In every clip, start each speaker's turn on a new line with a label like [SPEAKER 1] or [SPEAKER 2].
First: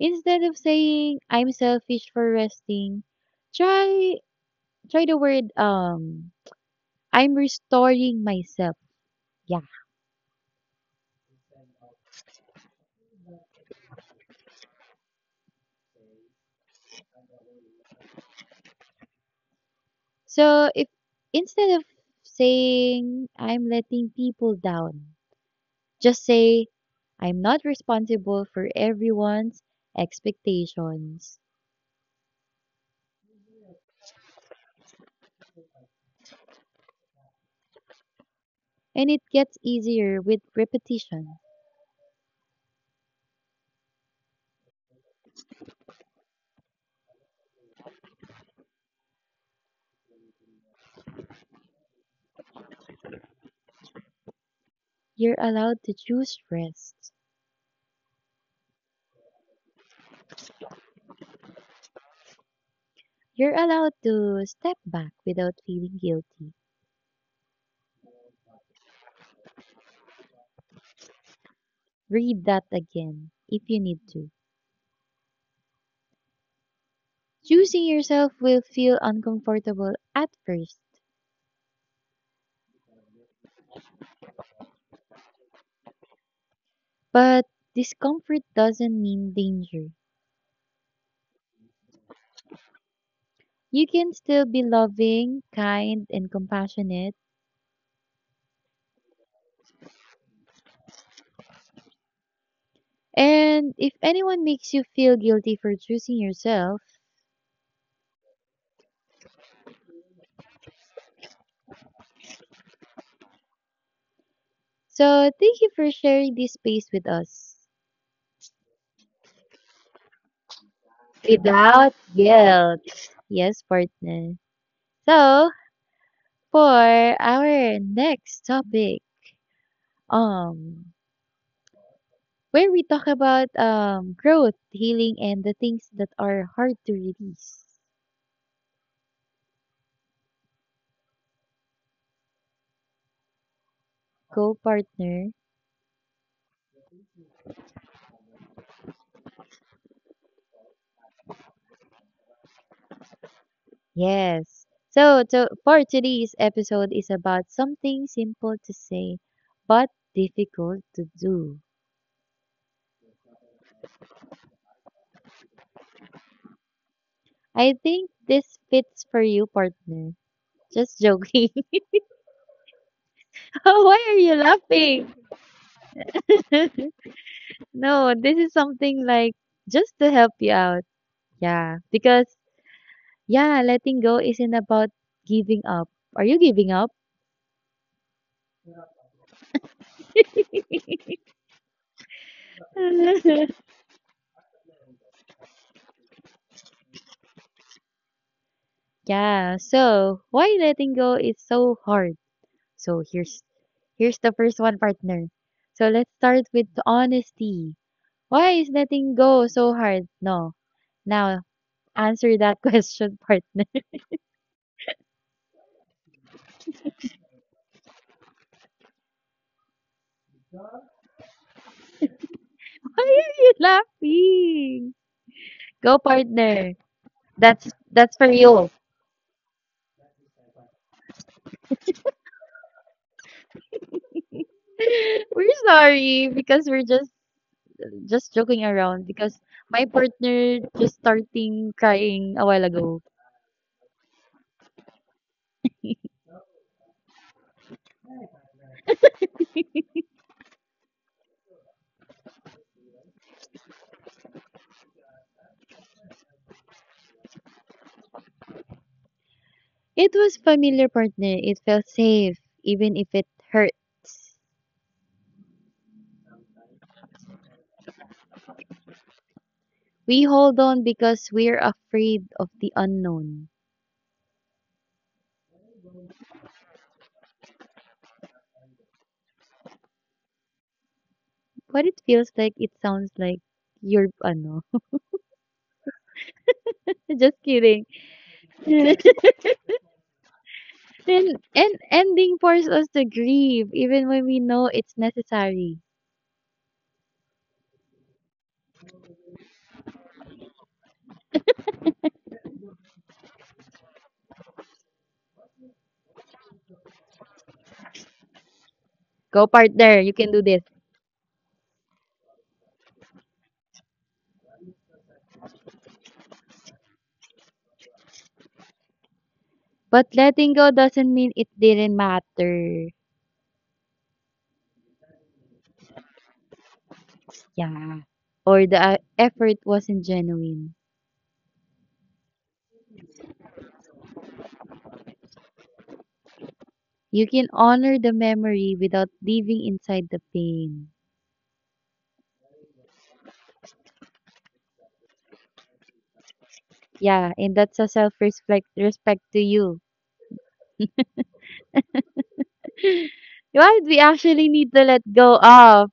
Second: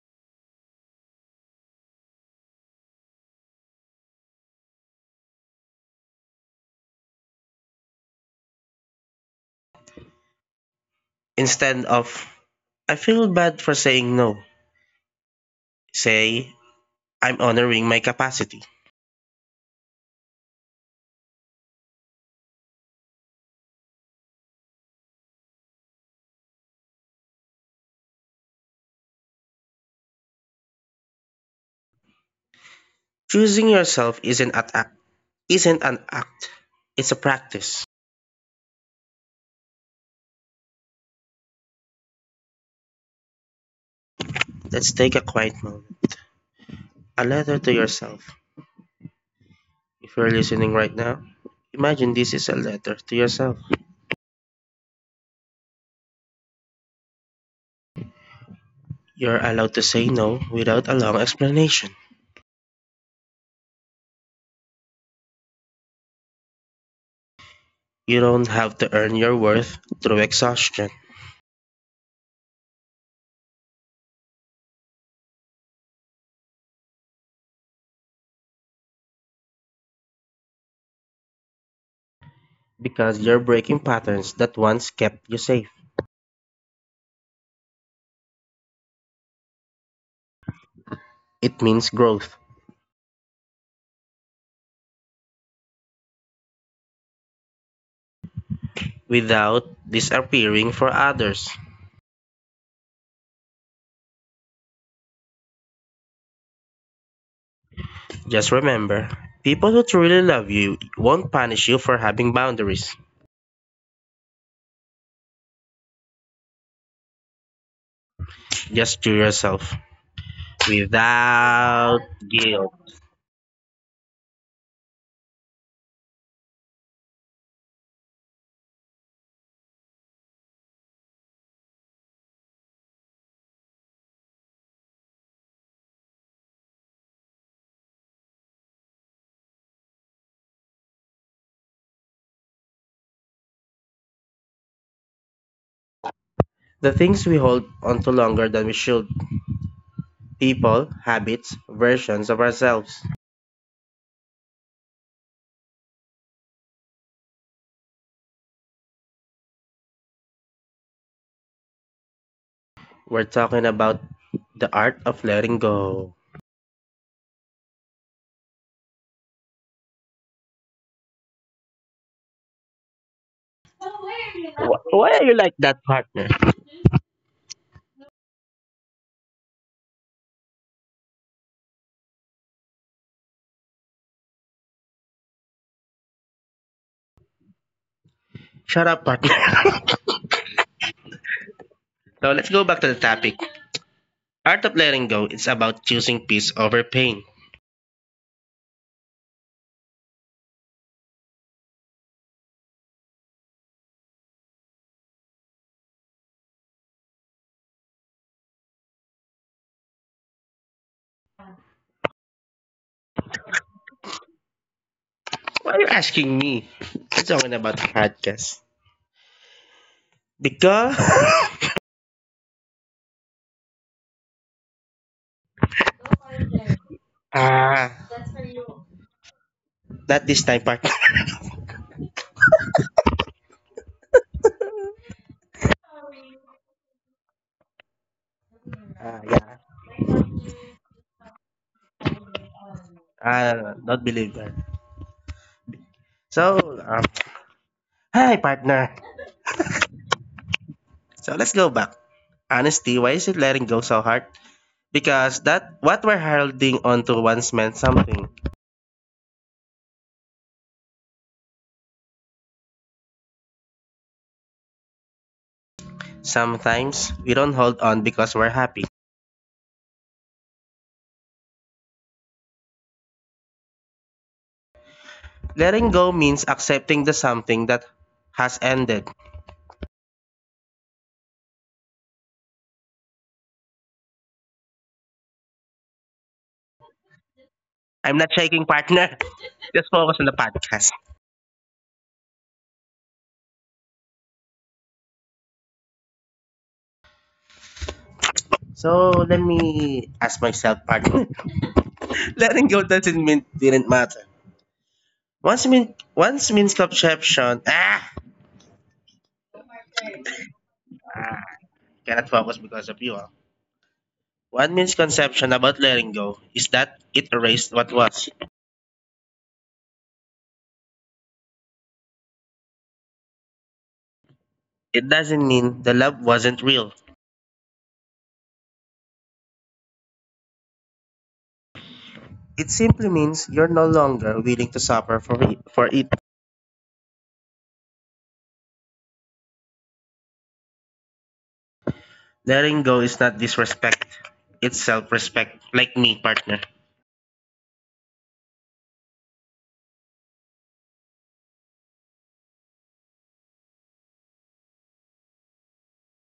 [SPEAKER 1] Instead of saying, "I'm selfish for resting," try try the word, "I'm restoring myself." Yeah.
[SPEAKER 2] Instead of, I feel bad for saying no, say, I'm honoring my capacity.
[SPEAKER 1] So if instead of saying, "I'm letting people down," just say, "I'm not responsible for everyone's expectations."
[SPEAKER 2] Choosing yourself isn't an act, it's a practice.
[SPEAKER 1] And it gets easier with repetition.
[SPEAKER 2] Let's take a quiet moment. A letter to yourself. If you're listening right now, imagine this is a letter to yourself.
[SPEAKER 1] You're allowed to choose rest.
[SPEAKER 2] You're allowed to say no without a long explanation.
[SPEAKER 1] You're allowed to step back without feeling guilty.
[SPEAKER 2] You don't have to earn your worth through exhaustion
[SPEAKER 1] Read that again if you need to. Choosing yourself will feel uncomfortable at first,
[SPEAKER 2] because you're breaking patterns that once kept you safe.
[SPEAKER 1] but discomfort doesn't mean danger.
[SPEAKER 2] It means growth,
[SPEAKER 1] You can still be loving, kind, and compassionate.
[SPEAKER 2] without disappearing for others.
[SPEAKER 1] And if anyone makes you feel guilty for choosing yourself,
[SPEAKER 2] Just remember, people who truly love you won't punish you for having boundaries.
[SPEAKER 1] so thank you for sharing this space with us.
[SPEAKER 2] Just to yourself, without guilt.
[SPEAKER 1] Yes, partner. So, for our next topic, um, where we talk about growth, healing, and the things that are hard to release. Go, partner.
[SPEAKER 2] The things we hold on to longer than we should, people, habits, versions of ourselves.
[SPEAKER 1] Yes. For today's episode is about something simple to say, but difficult to do.
[SPEAKER 2] We're talking about the art of letting go.
[SPEAKER 1] I think this fits for you, partner. Just joking. Oh, why are you
[SPEAKER 2] Why are you
[SPEAKER 1] laughing?
[SPEAKER 2] like that, partner?
[SPEAKER 1] No, this is something like just to help you out. Yeah. Because, yeah, letting go isn't about giving up. Are you giving up?
[SPEAKER 2] Shut up, partner. So let's go back to the topic. Art of letting go is about choosing peace over pain.
[SPEAKER 1] Yeah. So why letting go is so hard. So here's the first one, partner. So let's start with honesty. Why is letting go so hard? No. Now answer that question, partner.
[SPEAKER 2] Why are you asking me? I'm talking about the podcast. Because…
[SPEAKER 1] Why are you laughing? Go, partner. That's
[SPEAKER 2] ah,
[SPEAKER 1] that's for you.
[SPEAKER 2] not this time, partner.
[SPEAKER 1] We're sorry because we're just joking
[SPEAKER 2] Ah,
[SPEAKER 1] around
[SPEAKER 2] yeah.
[SPEAKER 1] because my partner just starting crying a while ago.
[SPEAKER 2] Ah, not believer. So, hi, partner. So let's go back. Honesty. Why is it letting go so hard? Because that what we're holding on to once meant something.
[SPEAKER 1] It was familiar partner. It felt safe, even if it hurts.
[SPEAKER 2] Sometimes we don't hold on because we're happy.
[SPEAKER 1] We hold on because we're afraid of the unknown.
[SPEAKER 2] Letting go means accepting the something that has ended.
[SPEAKER 1] What it feels like, it sounds like you're ano. Just kidding.
[SPEAKER 2] I'm not shaking, partner.
[SPEAKER 1] and
[SPEAKER 2] Just focus on the podcast.
[SPEAKER 1] and ending forces us to grieve, even when we know it's necessary.
[SPEAKER 2] So let me ask myself, pardon. Letting go doesn't mean didn't matter. Once mean once misconception
[SPEAKER 1] Go partner, you can do this.
[SPEAKER 2] ah cannot focus because of you. Ah. One misconception about letting go is that it erased what was.
[SPEAKER 1] But letting go doesn't mean it didn't matter.
[SPEAKER 2] It doesn't mean the love wasn't real.
[SPEAKER 1] Yeah. Or the effort wasn't genuine.
[SPEAKER 2] It simply means you're no longer willing to suffer for it.
[SPEAKER 1] You can honor the memory without living inside the pain.
[SPEAKER 2] Letting go is not disrespect. It's self-respect, like me, partner.
[SPEAKER 1] Yeah, and that's a self-respect respect to you. Why we actually need to let go of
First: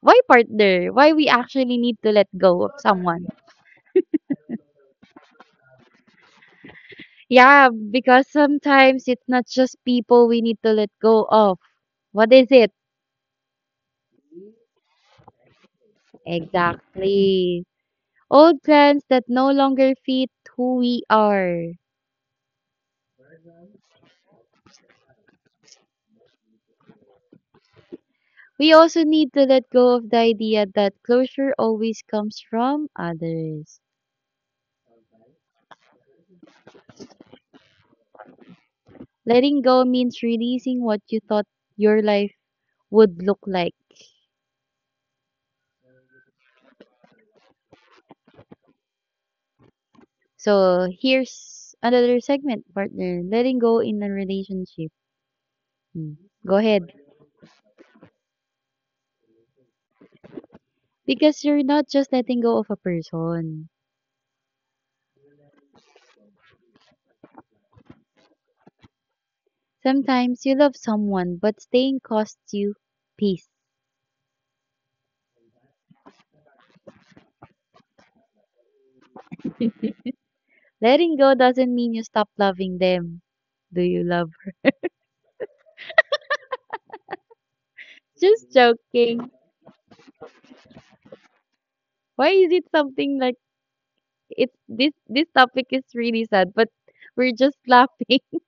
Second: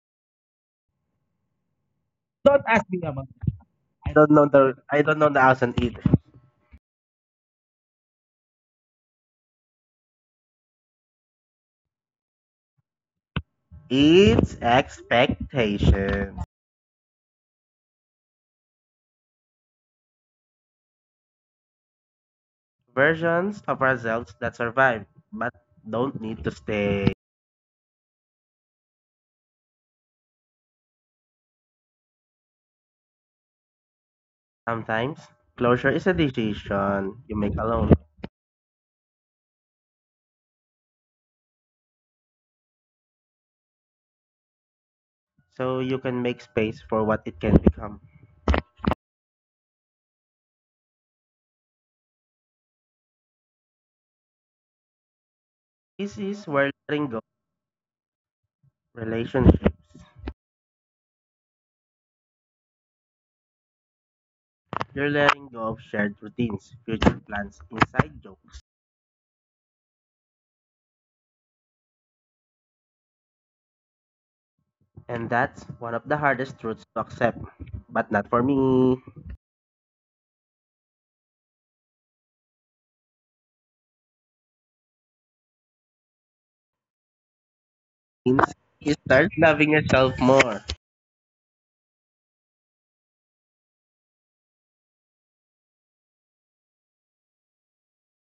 [SPEAKER 1] why partner? Why we actually need to let go of someone?
[SPEAKER 2] I don't know the answer either.
[SPEAKER 1] Yeah, because sometimes it's not just people we need to let go of. What is it?
[SPEAKER 2] It's expectation.
[SPEAKER 1] Exactly. Old plans that no longer fit who we are.
[SPEAKER 2] Versions of ourselves that survive but don't need to stay.
[SPEAKER 1] We also need to let go of the idea that closure always comes from others.
[SPEAKER 2] Sometimes, closure is a decision you make alone,
[SPEAKER 1] Letting go means releasing what you thought your life would look like.
[SPEAKER 2] so you can make space for what it can become.
[SPEAKER 1] So here's another segment, partner. Letting go in a relationship. Hmm.
[SPEAKER 2] This is
[SPEAKER 1] Go
[SPEAKER 2] where
[SPEAKER 1] ahead.
[SPEAKER 2] letting go of relationships.
[SPEAKER 1] Because you're not just letting go of a person.
[SPEAKER 2] You're letting go of shared routines, future plans, inside jokes.
[SPEAKER 1] Sometimes you love someone, but staying costs you peace.
[SPEAKER 2] And that's one of the hardest truths to accept. But not for me.
[SPEAKER 1] Letting go doesn't mean you stop loving them. Do you love?
[SPEAKER 2] Means
[SPEAKER 1] Just
[SPEAKER 2] you
[SPEAKER 1] joking.
[SPEAKER 2] start loving yourself more.
[SPEAKER 1] Why is it something like it's this topic is really sad, but we're just laughing.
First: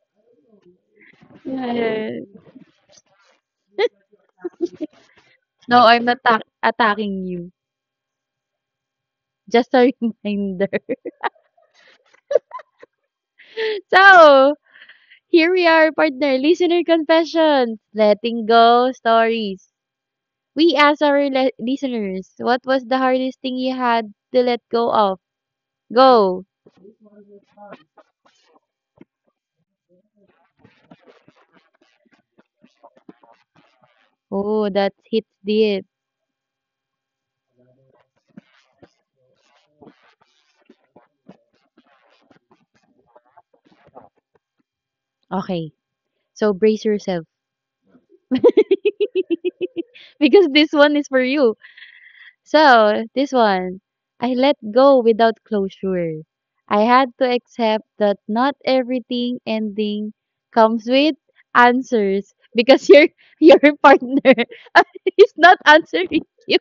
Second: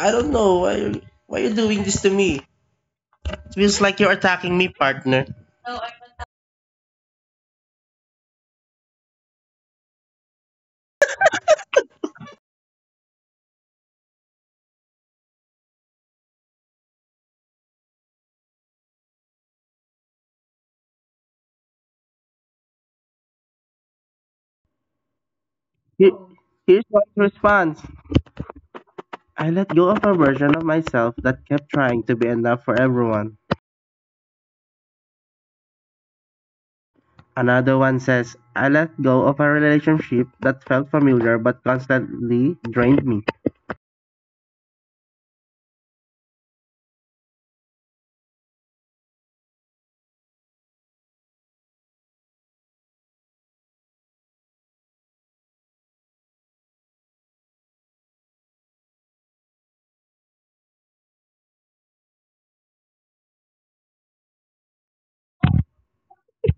[SPEAKER 2] I don't know why are you
[SPEAKER 1] Yeah,
[SPEAKER 2] doing this
[SPEAKER 1] yeah.
[SPEAKER 2] to me. It feels like you're attacking me, partner.
[SPEAKER 1] No, I'm not attacking you. Just a reminder. So here we are, partner listener confessions, letting go stories. We asked our listeners, what was the hardest thing you had to let go of?
[SPEAKER 2] He-
[SPEAKER 1] Go.
[SPEAKER 2] Here's my response. I let go of a version of myself that kept trying to be enough for everyone.
[SPEAKER 1] Oh, that hits deep.
[SPEAKER 2] Another one says, I let go of a relationship that felt familiar but constantly drained me.
[SPEAKER 1] Okay, so brace yourself because this one is for you. So, this one, I let go without closure. I had to accept that not everything ending comes with answers because your your partner is not answering you.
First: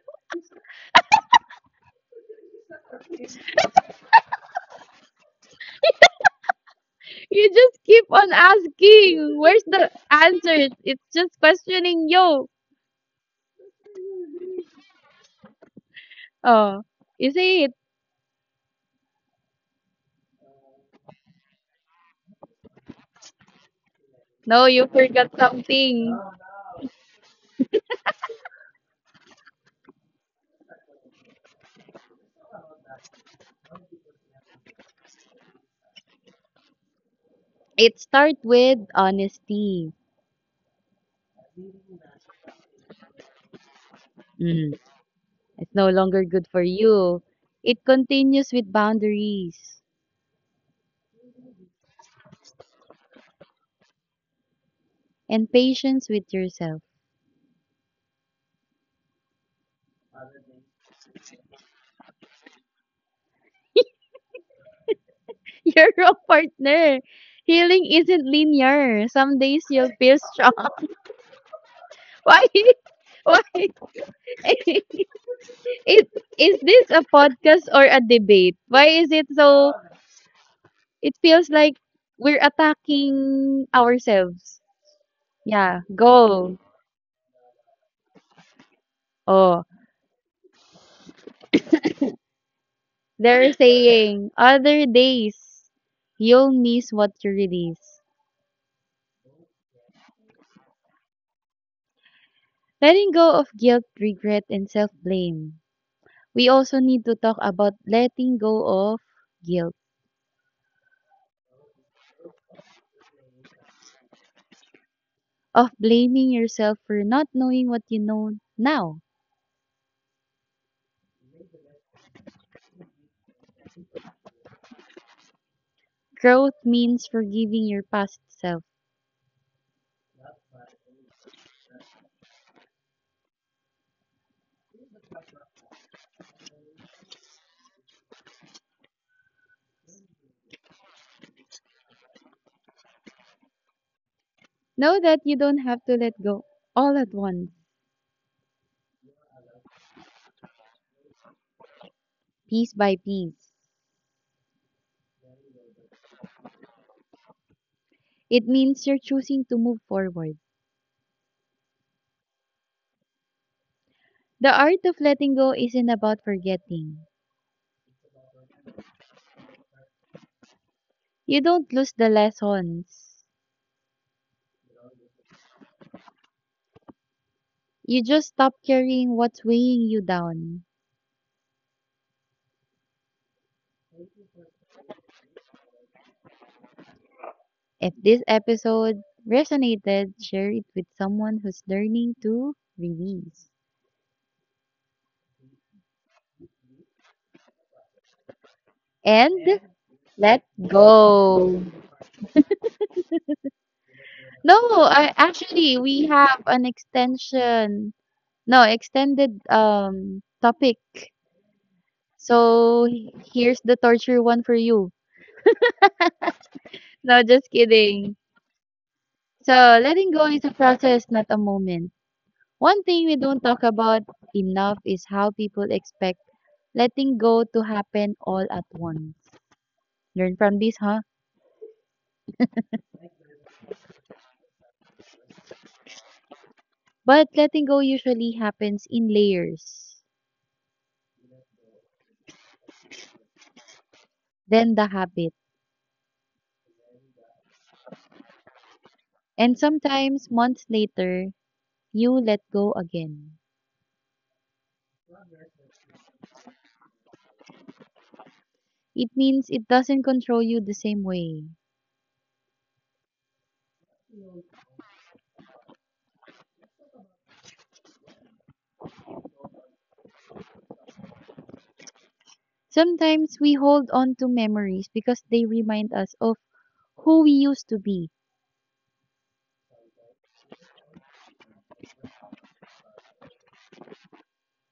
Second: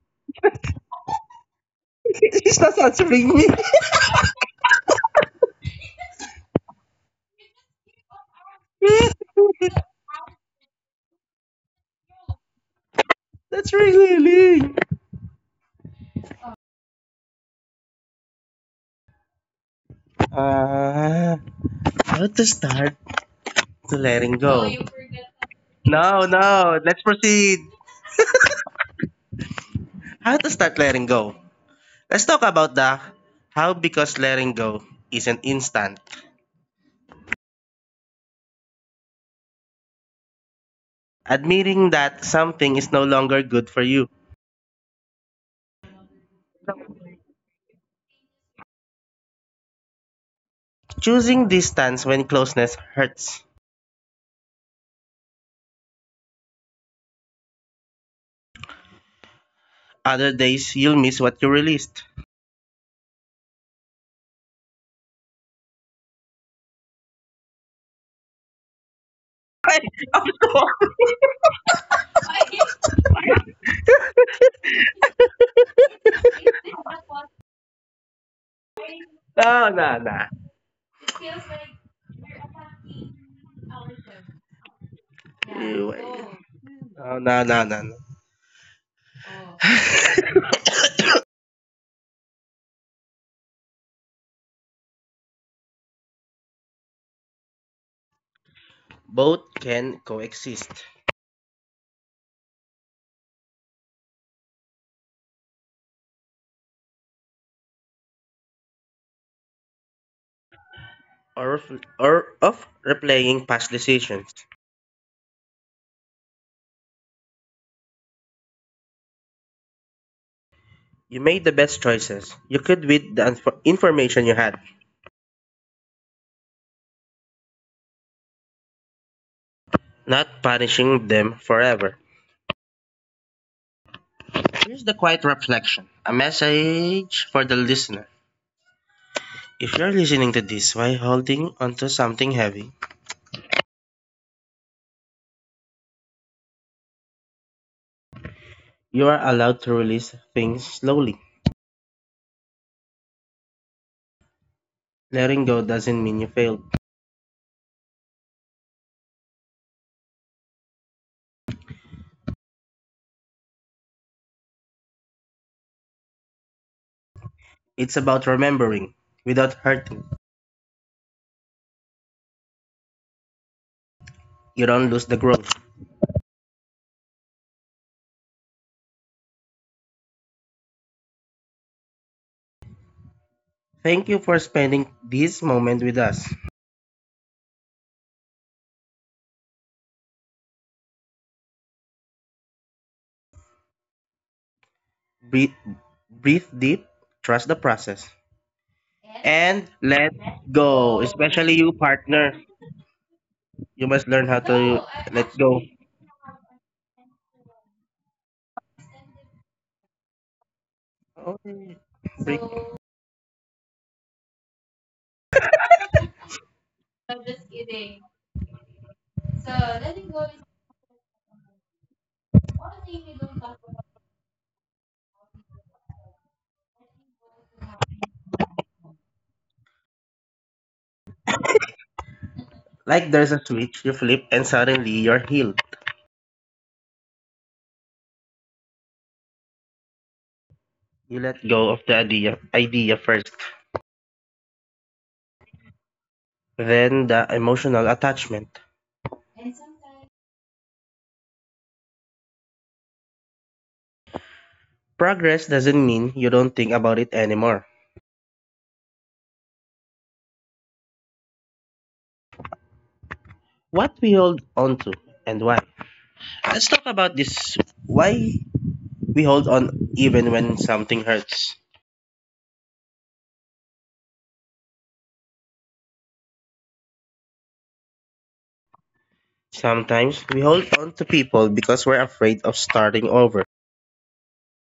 [SPEAKER 1] You just keep on asking, where's the answers? It's just questioning you.
[SPEAKER 2] That's really Lee.
[SPEAKER 1] Oh, is it?
[SPEAKER 2] Uh, how to start to letting
[SPEAKER 1] No,
[SPEAKER 2] go?
[SPEAKER 1] you forgot something.
[SPEAKER 2] No, no. Let's proceed. How to start letting go? Let's talk about the how, because letting go isn't instant.
[SPEAKER 1] It starts with honesty.
[SPEAKER 2] Admitting that something is no longer good for you.
[SPEAKER 1] Mm-hmm. It's no longer good for you. It continues with boundaries
[SPEAKER 2] Choosing distance when closeness hurts.
[SPEAKER 1] and patience with yourself.
[SPEAKER 2] Other days, you'll miss what you released.
[SPEAKER 1] You're wrong, partner. Healing isn't linear. Some days you'll feel strong. Why? Why? It is this a podcast or a debate? Why is it
[SPEAKER 2] No,
[SPEAKER 1] so?
[SPEAKER 2] no, no.
[SPEAKER 1] It feels like we're attacking ourselves. Yeah,
[SPEAKER 2] You-
[SPEAKER 1] go.
[SPEAKER 2] No, no, no, no. no.
[SPEAKER 1] Oh, they're saying other days you'll miss what you release.
[SPEAKER 2] Both can coexist,
[SPEAKER 1] Letting go of guilt, regret, and self blame. We also need to talk about letting go of guilt,
[SPEAKER 2] or of, or of replaying past decisions.
[SPEAKER 1] of blaming yourself for not knowing what you know now.
[SPEAKER 2] You made the best choices you could with the information you had,
[SPEAKER 1] Growth means forgiving your past self.
[SPEAKER 2] not punishing them forever. Here's the quiet reflection, a message for the listener. If you're listening to this while holding onto something heavy,
[SPEAKER 1] Know that you don't have to let go all at once,
[SPEAKER 2] you are allowed to release things slowly.
[SPEAKER 1] piece by piece.
[SPEAKER 2] Letting go doesn't mean you failed.
[SPEAKER 1] It means you're choosing to move forward. The art of letting go isn't about forgetting.
[SPEAKER 2] It's about remembering without hurting.
[SPEAKER 1] You don't lose the lessons.
[SPEAKER 2] You don't lose the growth.
[SPEAKER 1] You just stop carrying what's weighing you down.
[SPEAKER 2] Thank you for spending this moment with us.
[SPEAKER 1] If this episode resonated, share it with someone who's learning to release.
[SPEAKER 2] Breathe, breathe deep, trust the process, and
[SPEAKER 1] And
[SPEAKER 2] let
[SPEAKER 1] let
[SPEAKER 2] go. Especially you,
[SPEAKER 1] go.
[SPEAKER 2] partner. You must learn how
[SPEAKER 1] No,
[SPEAKER 2] to
[SPEAKER 1] I,
[SPEAKER 2] let go.
[SPEAKER 1] actually, we have an extension. No, extended topic.
[SPEAKER 2] Okay. Break.
[SPEAKER 1] So here's the torture one for you. No, just kidding. So letting go is a process, not a moment. One thing we don't talk about enough is how people expect letting go to happen all at once. Learn from this, huh?
[SPEAKER 2] Like there's a switch, you flip, and suddenly you're healed.
[SPEAKER 1] But letting go usually happens in layers,
[SPEAKER 2] You let go of the idea first,
[SPEAKER 1] then the habit.
[SPEAKER 2] then the emotional attachment.
[SPEAKER 1] And sometimes months later, you let go again.
[SPEAKER 2] Progress doesn't mean you don't think about it anymore.
[SPEAKER 1] It means it doesn't control you the same way.
[SPEAKER 2] What we hold on to and why. Let's talk about this, why we hold on even when something hurts.
[SPEAKER 1] Sometimes we hold on to memories because they remind us of who we used to be.
[SPEAKER 2] Sometimes we hold on to people because we're afraid of starting over.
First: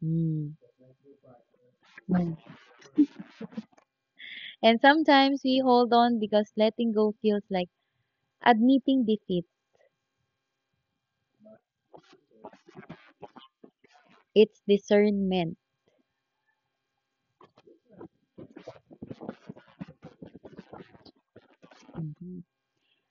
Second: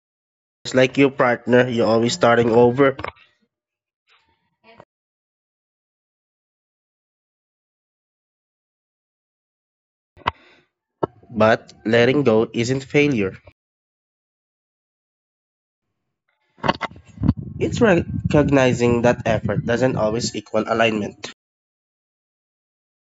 [SPEAKER 1] Mm.
[SPEAKER 2] Just like your partner, you're always starting
[SPEAKER 1] Mm.
[SPEAKER 2] over,
[SPEAKER 1] And sometimes we hold on because letting go feels like admitting defeat.
[SPEAKER 2] but letting go isn't failure.
[SPEAKER 1] It's discernment.
[SPEAKER 2] It's recognizing that effort doesn't always equal alignment.
[SPEAKER 1] Hmm.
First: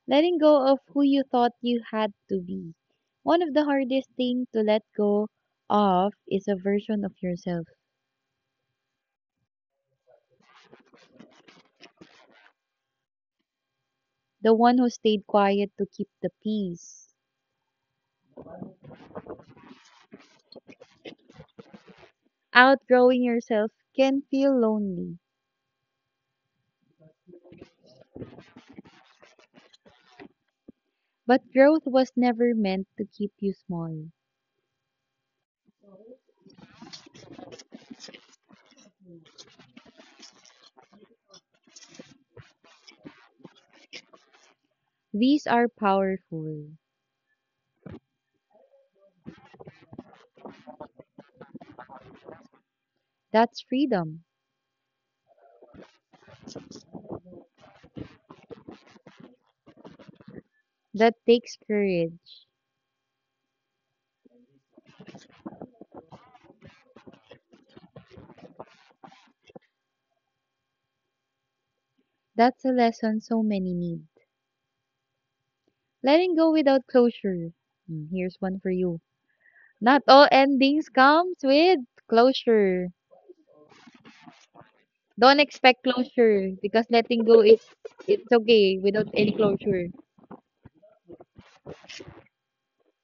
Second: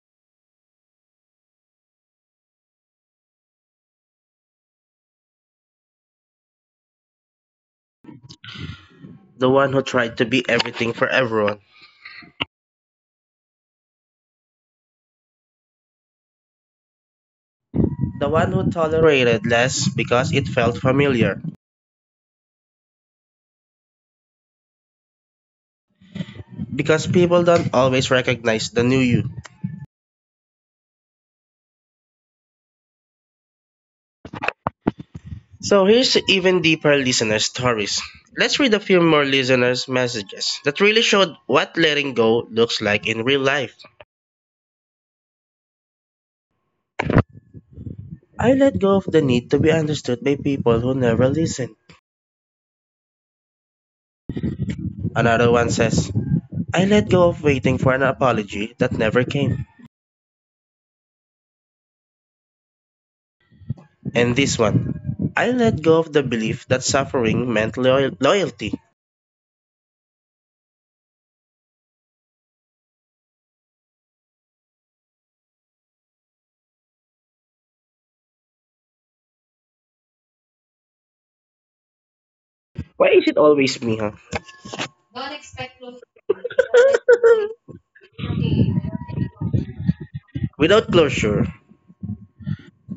[SPEAKER 1] Letting go of who you thought you had to be. One of the hardest things to let go of is a version of yourself,
[SPEAKER 2] The one who tried to be everything for everyone.
[SPEAKER 1] the one who stayed quiet to keep the peace.
[SPEAKER 2] The one who tolerated less because it felt familiar,
[SPEAKER 1] Outgrowing yourself can feel lonely,
[SPEAKER 2] because people don't always recognize the new you.
[SPEAKER 1] but growth was never meant to keep you small.
[SPEAKER 2] So here's even deeper listener stories. Let's read a few more listeners' messages that really showed what letting go looks like in real life.
[SPEAKER 1] These are powerful.
[SPEAKER 2] I let go of the need to be understood by people who never listen.
[SPEAKER 1] That's freedom.
[SPEAKER 2] Another one says, I let go of waiting for an apology that never came.
[SPEAKER 1] That takes courage.
[SPEAKER 2] And this one, I let go of the belief that suffering meant loyalty.
[SPEAKER 1] That's a lesson so many need. Letting go without closure. Hmm, here's one for you. Not all endings comes with closure.
[SPEAKER 2] Why is it always me, huh?
[SPEAKER 1] Don't expect closure because letting go is it's okay without any closure.
[SPEAKER 2] Without closure,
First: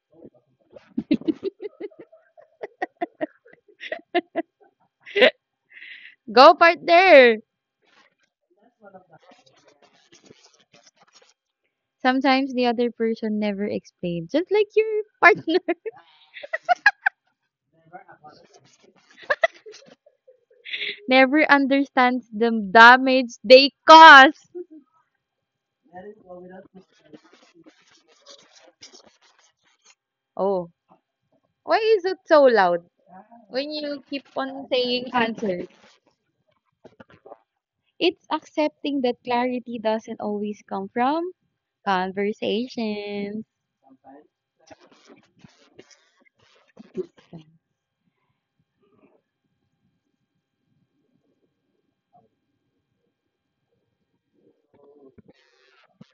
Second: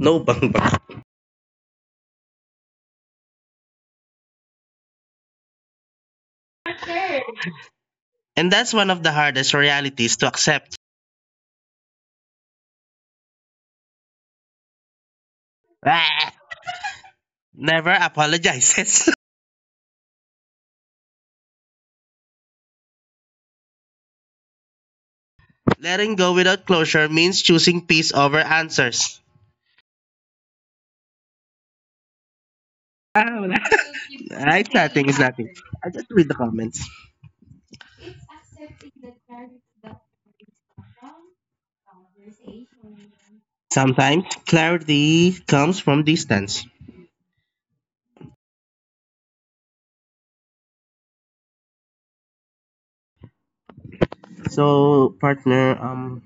[SPEAKER 2] no bang bang.
[SPEAKER 1] Go partner.
[SPEAKER 2] And that's one of the hardest realities to accept.
[SPEAKER 1] Sometimes the other person never explains, just like your partner
[SPEAKER 2] Ah, Never apologizes.
[SPEAKER 1] never understands the damage they cause.
[SPEAKER 2] Letting go without closure means choosing peace over answers.
[SPEAKER 1] Oh, why is it so loud
[SPEAKER 2] Wala.
[SPEAKER 1] when you keep
[SPEAKER 2] Ah, it's
[SPEAKER 1] on
[SPEAKER 2] nothing, it's
[SPEAKER 1] saying
[SPEAKER 2] nothing.
[SPEAKER 1] answers?
[SPEAKER 2] I just read the comments.
[SPEAKER 1] It's accepting that clarity doesn't always come from conversations.
[SPEAKER 2] Sometimes clarity comes from distance. So, partner,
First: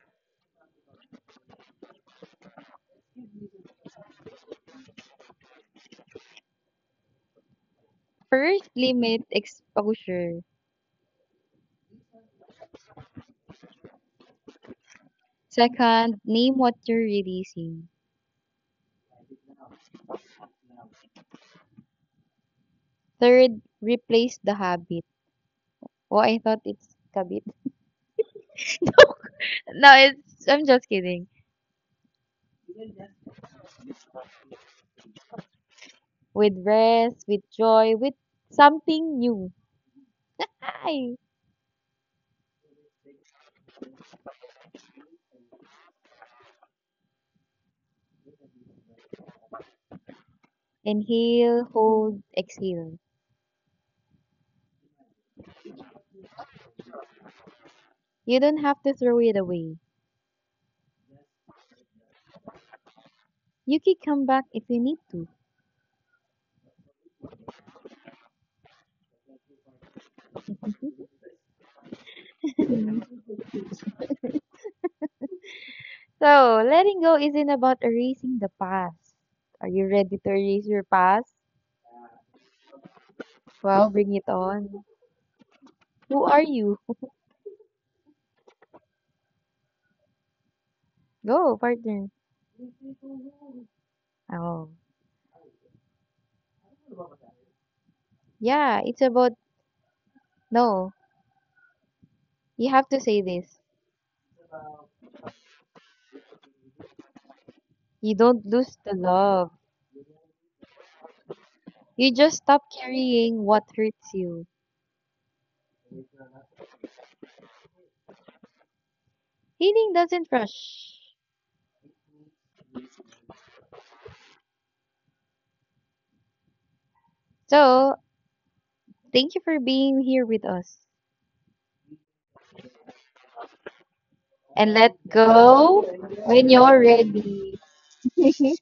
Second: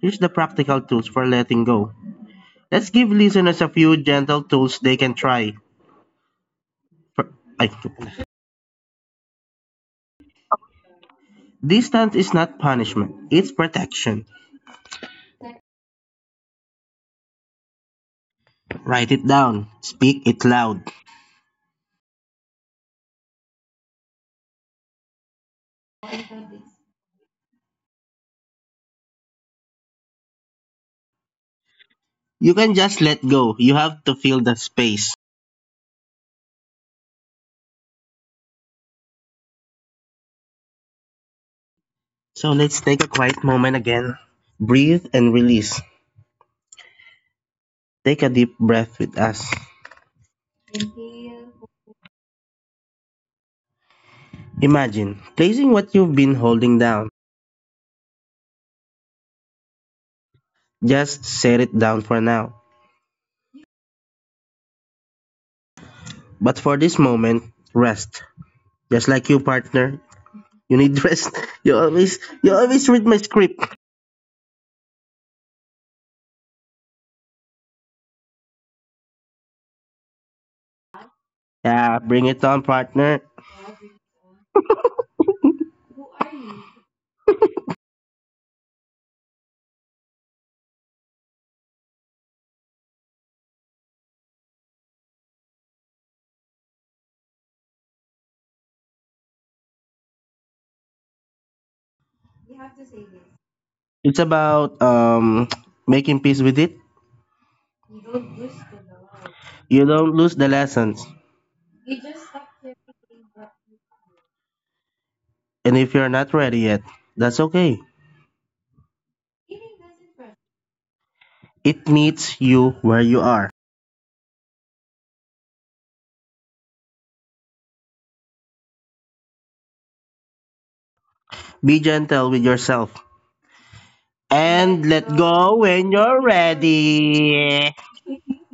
[SPEAKER 2] here's the practical tools for letting go. Let's give listeners a few gentle tools they can try. For, ay,
[SPEAKER 1] First, limit exposure.
[SPEAKER 2] Distance is not punishment, it's protection.
[SPEAKER 1] Second, name what you're releasing.
[SPEAKER 2] Write it down. Speak it loud.
[SPEAKER 1] Third, replace the habit. Oh, I thought it's kabit. No, it's I'm just kidding.
[SPEAKER 2] You can just let go. You have to fill the space.
[SPEAKER 1] With rest, with joy, with something new. Hi.
[SPEAKER 2] So let's take a quiet moment again. Breathe and release. Take a deep breath with us.
[SPEAKER 1] Inhale, hold, exhale.
[SPEAKER 2] Imagine placing what you've been holding down.
[SPEAKER 1] You don't have to throw it away.
[SPEAKER 2] Just set it down for now.
[SPEAKER 1] You can come back if you need to.
[SPEAKER 2] But for this moment, rest. Just like you, partner. You need rest. You always read my script.
[SPEAKER 1] So, letting go isn't about erasing the past. Are you ready to erase your past?
[SPEAKER 2] Yeah, bring it on, partner.
[SPEAKER 1] Well, bring it on. Who are you? Go, partner. Oh. Yeah, it's about no, you have to say this.
[SPEAKER 2] It's about making peace with it.
[SPEAKER 1] You don't lose the love.
[SPEAKER 2] You don't lose the lessons.
[SPEAKER 1] You just stop carrying what hurts you.
[SPEAKER 2] And if you're not ready yet, that's okay.
[SPEAKER 1] Healing doesn't rush.
[SPEAKER 2] It meets you where you are.
[SPEAKER 1] So, thank you for being here with us.
[SPEAKER 2] Be gentle with yourself
[SPEAKER 1] And
[SPEAKER 2] and
[SPEAKER 1] let
[SPEAKER 2] let go
[SPEAKER 1] go
[SPEAKER 2] when you're
[SPEAKER 1] when you're ready.
[SPEAKER 2] ready.